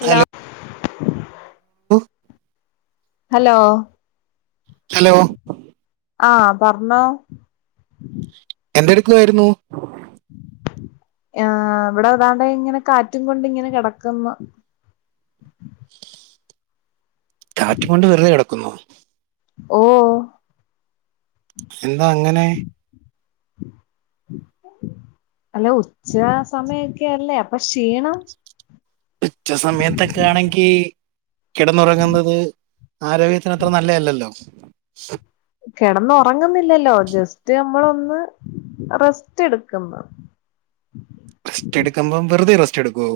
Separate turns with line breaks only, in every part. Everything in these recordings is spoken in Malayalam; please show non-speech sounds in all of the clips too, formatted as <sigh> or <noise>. ഹലോ
ഹലൊ <inaudible> ഞ്ഞോളൂ
ഹലോ
ഹലോ
ആ പറഞ്ഞോ?
എന്തെടുക്കുവായിരുന്നു
ആ ഇവിടെ താണ്ട് ഇങ്ങനെ കാറ്റും കൊണ്ട് ഇങ്ങനെ കിടക്കുന്നു
കാറ്റും കൊണ്ട് വെറുതെ കിട
ഓ
എന്താ അങ്ങനെ
അല്ലെ ഉച്ച സമയൊക്കെല്ലേ അപ്പൊ ക്ഷീണം
ഉച്ച സമയത്തൊക്കെ ആണെങ്കി കിടന്നുറങ്ങുന്നത് ആരോഗ്യത്തിന് അത്ര നല്ലയല്ലല്ലോ
കിടന്ന ഉറങ്ങുന്നില്ലല്ലോ ജസ്റ്റ് നമ്മളൊന്ന് റെസ്റ്റ് എടുക്കുന്നു
റസ്റ്റ് എടുക്കുമ്പം വെറുതെ റസ്റ്റ് എടുക്കുവോ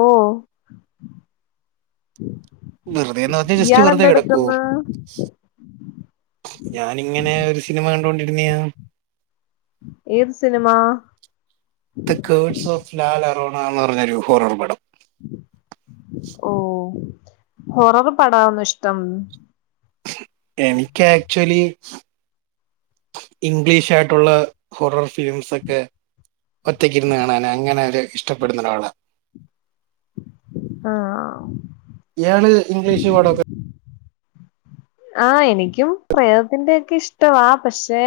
ഓ
വെറുതെന്ന് പറഞ്ഞാ ജസ്റ്റ് വെറുതെ കിടക്കുവേ
ഇയാളെന്തെടുക്കുന്ന്
ഞാനിങ്ങനെ ഒരു സിനിമ കണ്ടൊണ്ടിരുന്നയ
ഏത് cinema
the curse of La Llorona ആന്ന് പറഞ്ഞൊരു ഹോറർ പടം
ഓ ഹൊറർ പടാവന്ന ഇഷ്ടം
എനിക്ക് ആക്ച്വലി ഇംഗ്ലീഷ് ആയിട്ടുള്ള ഹൊറർ ഫിലിംസ് ഒക്കെ ഒറ്റക്കിരുന്ന് കാണാനൻ അങ്ങനെ ഒരു ഇഷ്ടപ്പെടുന്നൊരാള
ആഹ്
ഇയാള് ഇംഗ്ലീഷ് പടോക്കെ
ആഹ് എനിക്കും പ്രേതത്തിന്റെ ഒക്കെ ഇഷ്ട്ടവാ പക്ഷെ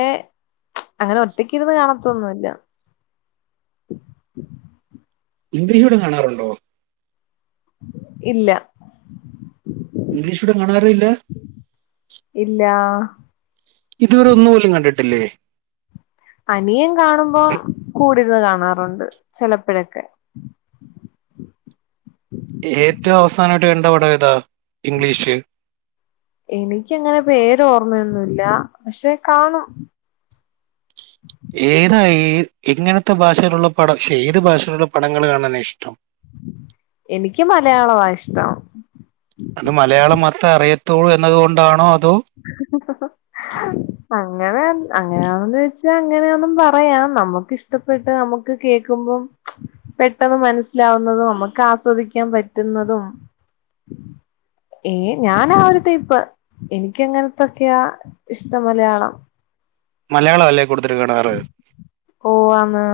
അങ്ങനെ ഒറ്റക്കിരുന്ന് കാണത്തൊന്നുവില്ല.
ഇംഗ്ലീഷ് പടം കാണാറുണ്ടോ?
ഇല്ല
ഇംഗ്ലീഷ് പടം കാണാറേ ഇല്ല.
ഇല്ല
ഇതുവരെ ഒന്നു പോലും കണ്ടിട്ടില്ലേ
അനിയൻ കാണുമ്പോ കൂ ഇവിരുന്ന് കാണാറുണ്ട് ചിലപ്പഴൊക്കെ
ഏറ്റവും അവസാനായിട്ട് കണ്ട പടം ഏതാ? ഇംഗ്ലീഷ്
എനിക്ക് അങ്ങനെ പേര് ഓർമ്മയൊന്നു ഇല്ല പക്ഷെ കാണും
ഏതായി എങ്ങനത്തെ ഭാഷയിലുള്ള പടം ശേ ഏത് ഭാഷയിലുള്ള പടങ്ങൾ കാണാനാ ഇഷ്ടം?
എനിക്ക് മലയാളവാ ഇഷ്ടം
തോ എന്നതുകൊണ്ടാണോ അ
ആഹ് അങ്ങനെ അങ്ങനെയാന്നൊന്ന് വെച്ചാ അങ്ങനെയാന്നും പറയാം നമുക്കിഷ്ടപ്പെട്ട് നമുക്ക് കേൾക്കുമ്പം പെട്ടന്ന് മനസിലാവുന്നതോ നമ്മക്ക് ആസ്വദിക്കാൻ പറ്റുന്നതും ഏഹ് ഞാനാ ഒരു ടൈപ്പാ എനി ക്കങ്ങനത്തൊക്കെയാ ഇഷ്ട്ടം മലയാളം
മലയാളം അല്ലേ കൂടുതല് കാണാറ്
ഓ ആന്ന്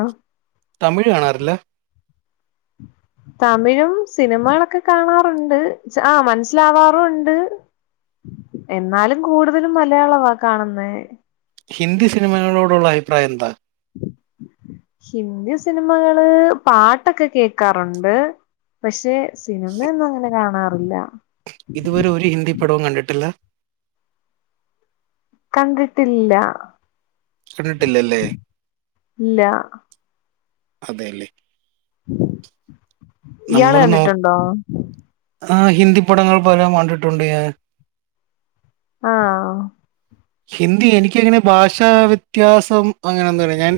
തമിഴ് കാണാറില്ല
തമിഴും സിനിമകളൊക്കെ കാണാറുണ്ട് ആ മനസ്സിലാവാറുവോണ്ട് എന്നാലും കൂടുതലും മലയാളവാ കാണുന്നേ
ഹിന്ദി സിനിമകളോടുള്ള അഭിപ്രായം എന്താ
ഹിന്ദി സിനിമകള് പാട്ടൊക്കെ കേക്കാറുണ്ട് പഷേ സിനിമയൊന്നും അങ്ങനെ കാണാ റില്ല
ഇതുവരെ ഒരു ഹിന്ദി പടവും കണ്ടിട്ടില്ല
കണ്ടിട്ടില്ല
കണ്ടിട്ടില്ലല്ലേ
ഇല്ല
അതെ ല്ലേ
ഇയാള്
നോ
കണ്ടിട്ടൊണ്ടോ
ആ ഹിന്ദി പടങ്ങൾ പലതും കണ്ടിട്ടുണ്ട് ഞാൻ
ആഹ്
ഹിന്ദി എനിക്കങ്ങനെ ഭാഷ വ്യത്യാസം അങ്ങനെ ഒന്നുല്ല ഞാൻ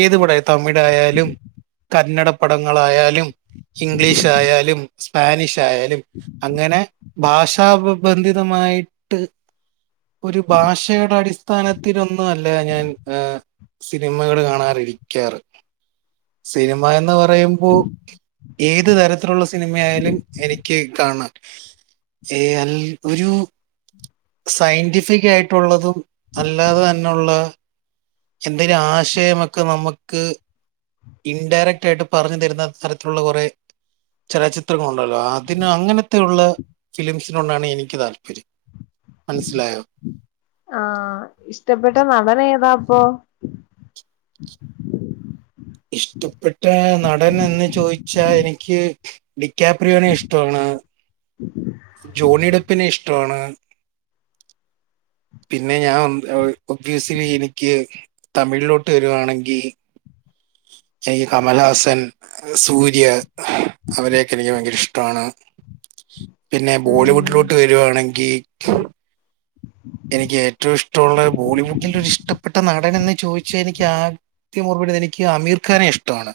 ഏത് പട തമിഴായാലും, കന്നഡ പടങ്ങളായാലും, ഇംഗ്ലീഷ് ആയാലും, സ്പാനിഷ് ആയാലും അങ്ങനെ ഭാഷാബന്ധിതമായിട്ട് ഒരു ഭാഷയുടെ അടിസ്ഥാനത്തിലൊന്നും അല്ല ഞാൻ സിനിമകൾ കാണാറിരിക്കാറ് സിനിമ എന്ന് പറ പറയുമ്പോ ഏത് തരത്തിലുള്ള സിനിമയായാലും എനിക്ക് കാണാൻ ഏ അ ഒരു സയന്റിഫിക് ആയിട്ടുള്ളതും അല്ലാതെ തന്നോള്ള എന്തെങ്കിലും ആശയമൊക്കെ നമുക്ക് ഇൻഡയറക്റ്റ് ആയിട്ട് പറഞ്ഞു തരുന്ന അത്തരത്തിലുള്ള കുറെ ചലച്ചിത്രങ്ങൾ ഉണ്ടല്ലോ അതിന് അങ്ങനത്തെ ഉള്ള ഫിലിംസിനു കൊണ്ടാണ് എനിക്ക് താല്പര്യം മനസ്സിലായോ
ആഹ് ഇഷ്ടപ്പെട്ട നടൻ ഏതാ ഓ
ഇഷ്ടപ്പെട്ട നടൻ എന്ന് ചോദിച്ചാൽ എനിക്ക് ഡിക്കാപ്രിയോനെ ഇഷ്ടമാണ് ജോണിടുപ്പിനെ ഇഷ് പിന്നെ ഞാൻ എനിക്ക് ഓബിയസിലി എനിക്ക് തമിഴിലോട്ട് വരിവാണെങ്കി എനിക്ക് കമൽഹാസൻ സൂര്യ അവരെയൊക്കെ എനിക്ക് ഭയങ്കര ഇഷ്ട ആണ് പിന്നെ
ഉം
ബോളിവുഡിലോട്ട് വരിവാണെങ്കിൽ എനിക്ക് ഏറ്റവും ഇഷ്ടമുള്ള ബോളിവുഡിലെ ഇഷ്ടപ്പെട്ട നടൻ എന്ന് ചോദിച്ച എനിക്ക് ആദ്യം മറുപടിതരി എനിക്ക് അമീർഖാനെ ഇഷ്ടമാണ്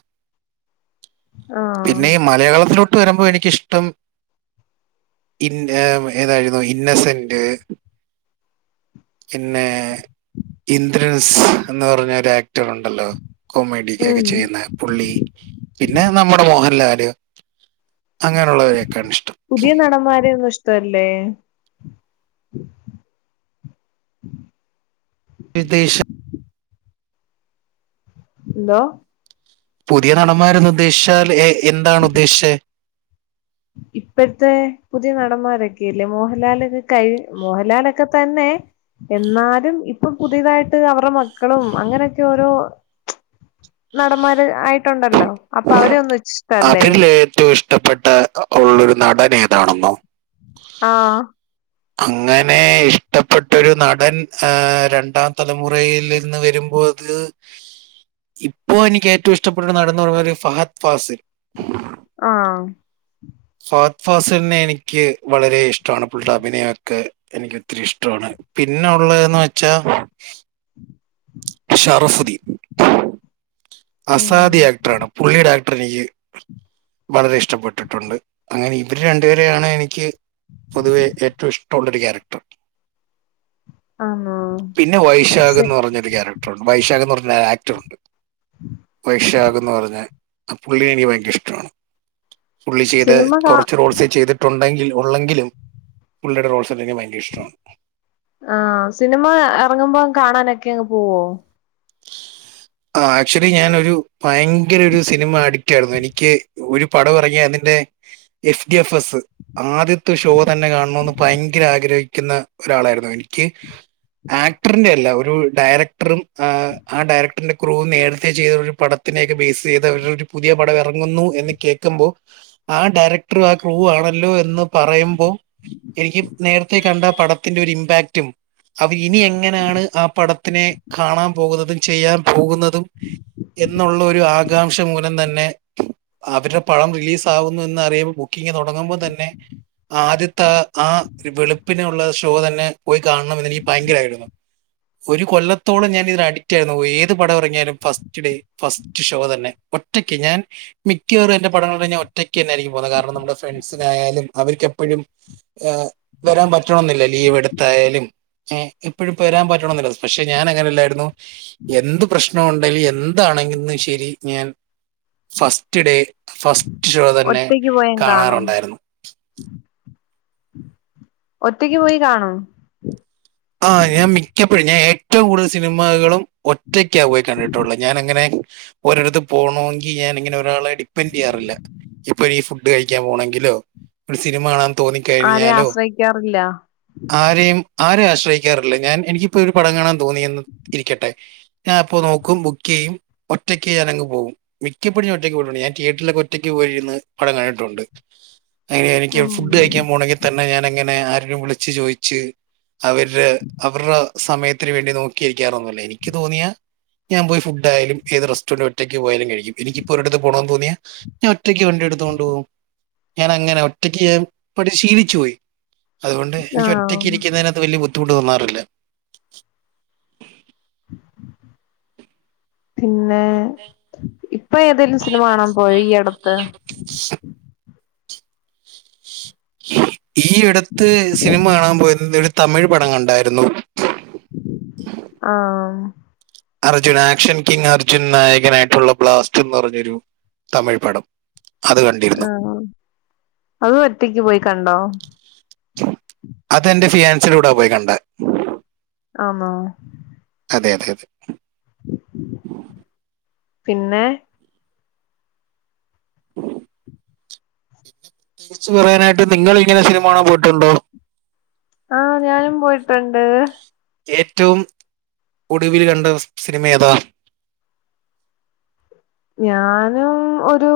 ആഹ്
പിന്നെ ഈ മലയാളത്തിലോ വരുമ്പോൾ എനിക്കിഷ്ടം ഇ ഏതായിരുന്നു ഇന്നസെന്റ് പിന്നെ ഇന്ദ്രൻസ് എന്ന് പറഞ്ഞ ഒരു ആക്ടർ ഉണ്ടല്ലോ കോമഡിയൊക്കെ
ഉം
ചെയ്യുന്ന പുള്ളി പിന്നെ നമ്മുടെ മോഹൻലാൽ <unintelligible>
പുതിയ നടന്മാരൊന്നും ഇഷ്ടവല്ലേ <inaudible>
വിദേശം
എന്തോ
പുതിയ നടന്മാരന്ന് ഉദ്ദേശിച്ചാൽ ല്ലെ എന്താണ് ഉദ്ദേശിച്ചേ
ഇപ്പോഴത്തെ പുതിയ നടന്മാരൊക്കെ ഇല്ലേ മോഹൻലാല് കഴിഞ്ഞു മോഹൻലാലൊക്കെ തന്നെ എന്നാലും ഇപ്പൊ പുതിയതായിട്ട് അവരുടെ മക്കളും അങ്ങനെയൊക്കെ ഓരോ നടന്മാര് ആയിട്ടുണ്ടല്ലോ അപ്പൊ അവരെ ഒന്നും ഇഷ്ടല്ലേ
അതില് ഏറ്റവും ഇഷ്ടപ്പെട്ട ഉള്ളൊരു നടൻ ഏതാണെന്നോ
ആഹ്
അങ്ങനെ ഇഷ്ടപ്പെട്ടൊരു നടൻ ഏ രണ്ടാം തലമുറയിൽ നിന്ന് വരുമ്പോൾ അത് ഇപ്പോ എനിക്ക് ഏറ്റവും ഇഷ്ടപ്പെട്ട ഒരു നടൻ ന്നൊള്ളൊരു ഫഹദ് ഫാസിൽ
ആഹ്
ഫഹദ് ഫാസിലിനെ എനിക്ക് വളരെ ഇഷ്ടം തണുപ്പുള്ള അഭിനയം ഒക്കെ എനിക്ക് ഒത്തിരി ഇഷ്ടമാണ് പിന്നെ ഉള്ളതന്ന് വെച്ചാ ഷറഫുദീൻ <inaudible>
ഉം
അസാദി ആക്ടറണ് പുള്ളിയുടെ ആക്ട് പ്രിയ് വളരേ ഇഷ് ഇഷ്ട്ടപ്പെട്ടിട്ടുണ്ട് അങ്ങനെ ഇവര് രണ്ടുപേരെയാണ് എനിക്ക് പൊതുവേ ഏറ്റവും ഇഷ്ട്ടൊള്ളൊരു കാരക്റ്റർ.
ആന്നോ
പിന്നെ വൈശാഖ്
സി
എന്ന് പറഞ്ഞൊരു കാരക്റ്ററുണ്ട് വൈശാഖ് എന്ന് പറ ആക്ടറുണ്ട് വൈഷാകന്ന് പറഞ്ഞ. ആ പുള്ളിയേ എനിക്ക് ഭയങ്കര ഇഷ്ടമാണ് പുള്ളി ചെയ്ത
സിനിമ കാ
കൊറച്ച് റോൾസേ ചെയ്തിട്ടു ണ്ടകിലും ഒള്ളെങ്കിലും പുള്ളിടെ റോൾസ് എനിക്ക് ഭയങ്കര ഇഷ്ടമാണ്
ആഹ് സിനിമ ഇറങ്ങുമ്പോ കാണാനൊ ക്കെ പോവോ
ആ ആക്ച്വലി ഞാനൊരു ഭയങ്കര ഒരു സിനിമ അടി റ്റായിരുന്നു എനിക്ക് ഒരു പടം എറങ്ങിയ അതിന്റെ എഫ് ഡി എഫ് എസ്. ആദ്യത്തെ ഷോ തന്നെ കാണോന്ന് ഭയങ്കര ആഗ്രഹാ നിക്കുന്ന ഒരാളായിരുന്നു എനിക്ക് ആക്ടറിന്റെ അല്ല ഒരു ഡയറക്ടറും ആ ഡയറക്റ്റ് പിന്നെ ക്രൂ നേരത്തെ ചെയ്ത ഒരു പടത്തിനെയൊക്കെ ബേസ് ചെയ്ത ഒരു പുതിയ പടം എറങ്ങുന്നു എന്ന് കേൾക്കുമ്പോ ആ ഡയറക്ടറും ആ ക്രൂവും ആണല്ലോ എന്ന് പറയുമ്പോൾ എനിക്ക് നേരത്തെ കണ്ട പടത്തിന്റെ ഒരു ഇമ്പാക്റ്റും അവർ ഇനി എങ്ങനെയാണ് ആ പടത്തിനെ കാണാൻ പോകുന്നതും ചെയ്യാൻ പോകുന്നതും എന്നുള്ള ഒരു ആകാംക്ഷ മൂലം തന്നെ അവരുടെ പടം റിലീസ് ആകുന്നു എന്ന് അറിയുമ്പോൾ ബുക്കിംഗ് തുടങ്ങുമ്പോൾ തന്നെ ആദ്യത്തെ ആ വെളുപ്പിനേഒള്ള ഷോ തന്നെ പോയി കാണണം എന്ന് എനിക്ക് ഭയങ്കര ആഗ്രഹാരുന്നു ഒരു കൊല്ലത്തോളം ഞാൻ ഇതിന് അഡിക്റ്റ് ആയിരുന്നു ഏത് ത് പടം എറങ്ങിയാലും ഫസ്റ്റ് ഡേ ഫസ്റ്റ് ഷോ തന്നെ ഒറ്റക്ക് ഞാൻ മിക്കാറും എന്റെ പടങ്ങൾ ഞാൻ ഒറ്റക്ക് തന്നെയായിരിക്കും പോകുന്നത് കാരണം നമ്മുടെ ഫ്രണ്ട്സിനായാലും അവർക്ക് എപ്പഴും വരാൻ പറ്റണെന്നില്ല ലീവ് എടുത്തായാലും ഏഹ് എപ്പഴും വരാൻ പറ്റണന്നില്ല പക്ഷെ ഞാൻ അങ്ങനെല്ലാരുന്നു. എന്ത് പ്രശ്നം ഉണ്ടെലും എന്താണെങ്കിലും ശരി ഞാൻ ഫസ്റ്റ് ഡേ ഫസ് ഷോ തന്നെ
ഒറ്റക്ക് പോയങ്ങ് കാണും
കാണാറുണ്ടായിരുന്നു
ഒറ്റക്ക് പോയി കാണോ
ആഹ് ഞാൻ മിക്കപ്പോഴും ഞാൻ ഏറ്റവും കൂടുതൽ സിനിമകളും ഒ റ്റക്കാ പോയി കണ്ടിട്ടുള്ള ഞാൻ അങ്ങനെ ഒരടുത്ത് പോണോങ്കി ഞാൻ ഇങ്ങനെ ഒരാളെ ഡിപ്പെൻഡ് ചെയ്യാറില്ല ഇപ്പൊ ഇ ഫു ഡ്‌ കഴിക്കാൻ പോണെങ്കിലോ ഒരു സിനിമ കാണാൻ
ആരെയും
തോന്നിക്കഴിഞ്ഞാലോ
ആശ്രയിക്കാറില്ല
ആരെയും ആരേ ശ് ശ്രയിക്കാറില്ല ഞാൻ എനിക്ക് ഇപ്പോ ഒരു പടം കാണാൻ തോന്നിയന്ന് ഇരിക്കട്ടെ ഞാൻ അപ്പോ നോക്കും ബുക്ക് ചെയ്യും ഒറ്റക്ക് ഞാനങ്ങ് പോകും മിക്കപ്പോഴും ഞാൻ ഒറ്റയ്ക്ക് പോയിട്ടുണ്ട് ഞാൻ തിയേറ്റിൽ ഒറ്റക്ക് പോയിരുന്ന് പടം കണ്ടിട്ടുണ്ട്. അങ്ങനെ എനിക്ക്
ഉം
ഫുഡ് കഴിക്കാൻ പോണെങ്കിൽ തന്നെ ഞാനങ്ങനെ ര് വിളിച്ചു ചോയിച്ച്. അവര് അവർടെ സമയത്തിന് വേണ്ടി നോക്കി ക്കാറൊന്നുല്ല എനിക്ക് തോന്നിയ ഞാൻ പോയി ഫുഡ് ആയാലും ഏത് റെസ്റ്റോറന്റും ഒറ്റയ്ക്ക് പോയാലും കഴിക്കും എനിക്കിപ്പോ ഒരിടത്ത് പോണംന്ന് തോന്നിയാ ഞാൻ ഒറ്റയ്ക്ക് വണ്ടി എടുത്തുകൊണ്ട് പോകും ഞാൻ അങ്ങനെ ഒറ്റയ്ക്ക് ഞാൻ പടിശീലിച്ചു പോയി. അതുകൊണ്ട് എനിക്ക്
ആഹ്
ഒറ്റയ്ക്ക് ഇരിക്കുന്നതിന വല്ല്യ ബുദ്ധിമുട്ട് തോന്നാറില്ല
പിന്നെ ഇപ്പൊ ഏതേലും സിനിമ കാണാൻ പോയോ ഈ അടുത്ത്?
ഈയിടുത്ത് സിനിമ കാണാൻ പോയ <unintelligible> ഒരു തമിഴ് പടം കണ്ടായിരുന്നു
ആഹ്
അർജുൻ ആക്ഷൻ കിങ് അർജുൻ നായകനായിട്ടുള്ള ബ്ലാസ്റ്റ് എന്ന പറഞ്ഞൊരു തമിഴ് പടം. അത് കണ്ടിരുന്നു
<unintelligible> അതും ഒറ്റക്ക് പോയി കണ്ടോ
അതെന്റെ ഫിയാൻസിടെ കൂടാ പോയി കണ്ട
ആന്നോ?
അതെയതെയതെ.
പിന്നെ
തിരിച്ചു പറയാനായിട്ട് നിങ്ങൾ ഇങ്ങനെ സിനിമ കാണാൻ പോയിട്ടുണ്ടോ?
ആഹ് ഞാനും പോയിട്ടുണ്ട്.
ഏറ്റവും ഒടുവിൽ കണ്ട സിനിമ ഏതാ?
ഞാനും ഒരു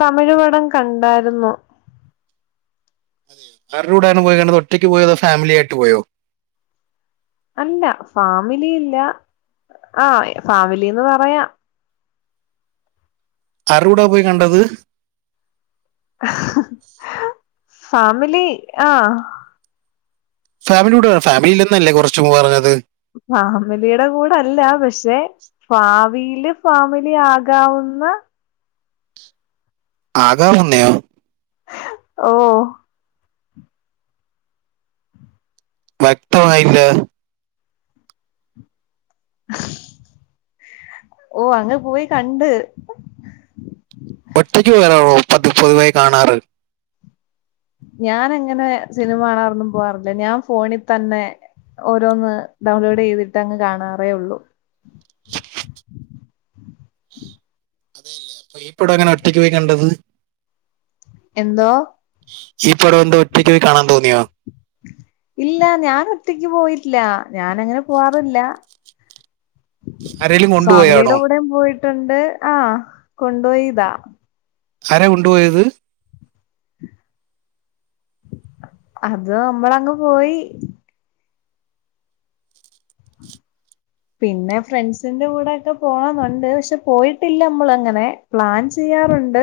തമിഴ് പടം കണ്ടായിരുന്നു.
ആരുടെ കൂടെയാണ് പോയികണ് ഒറ്റയ്ക്ക് പോയോ അതോ ഫാമിലി ആയിട്ട് പോയോ?
അല്ല ഫാമിലിയില്ല ആഹ് ഫാമിലിന്ന് പറയാം.
ആരൂടാ പോയി കണ്ടത്?
ഫാമിലി ആഹ്
ഫാമിലി കൂടെ ഫാമിയില്ലന്നല്ലേ കുറച്ചുംമുമ്പ് പറഞ്ഞത്.
ഫാമിലിയുടെ കൂടെ അല്ല പക്ഷെ ഭാവിയില് ഫാമിലി ആകാവുന്ന
ആകാമുന്നയോ?
ഓ
വ്യക്തമായില്ല?
ഓ അങ്ങ് പോയി കണ്ട്
ഒറ്റക്ക് വരാവോ പത് പതിവായി കാണാറ്
ഞാനങ്ങനെ സിനിമകാണാറൊന്നും പോവാറില്ല ഞാ ഫോണി തന്നെ ഓരോന്ന് ഡൗൺലോഡ് ചെയ്തിട്ട് അങ്ങ് കാണാറേ ഒള്ളു
അതെയല്ലേ അപ്പോ ഈ ടങ്ങനെ ഒറ്റയ്ക്ക് പോയി കണ്ടത്?
എന്തോ?
ഈ പടം എന്താ ഒറ്റയ്ക്ക് പോയി കാണാൻ തോന്നിയോ?
ഇല്ല ഞനൊറ്റക്ക് പോയിട്ടില്ല ഞാനങ്ങനെ പോവാറില്ല
ആരെലും കൊണ്ടുപോയാണോ
ട്ടോണ്ട് ആ കൊണ്ട് പോയിതാ
ആരാ കൊണ്ടു പോയത്
അത് നമ്മളങ്ങ് പോയി പിന്നെ ഫ്രണ്ട്സിന്റെ കൂടെ ഒക്കെ പോണോന്നുണ്ട് പക്ഷെ പോയിട്ടില്ല നമ്മളങ്ങനെ. പ്ലാൻ ചെയ്യാറോണ്ട്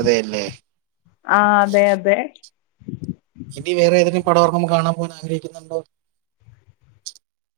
അതെയല്ലേ
ആ അതെ അതെ
ഇനി വേറെ ഏതെങ്കിലും പടം എറങ്ങുമ്പോ കാണാൻ പോകാൻ ആഗ്രഹിക്കുന്നുണ്ടോ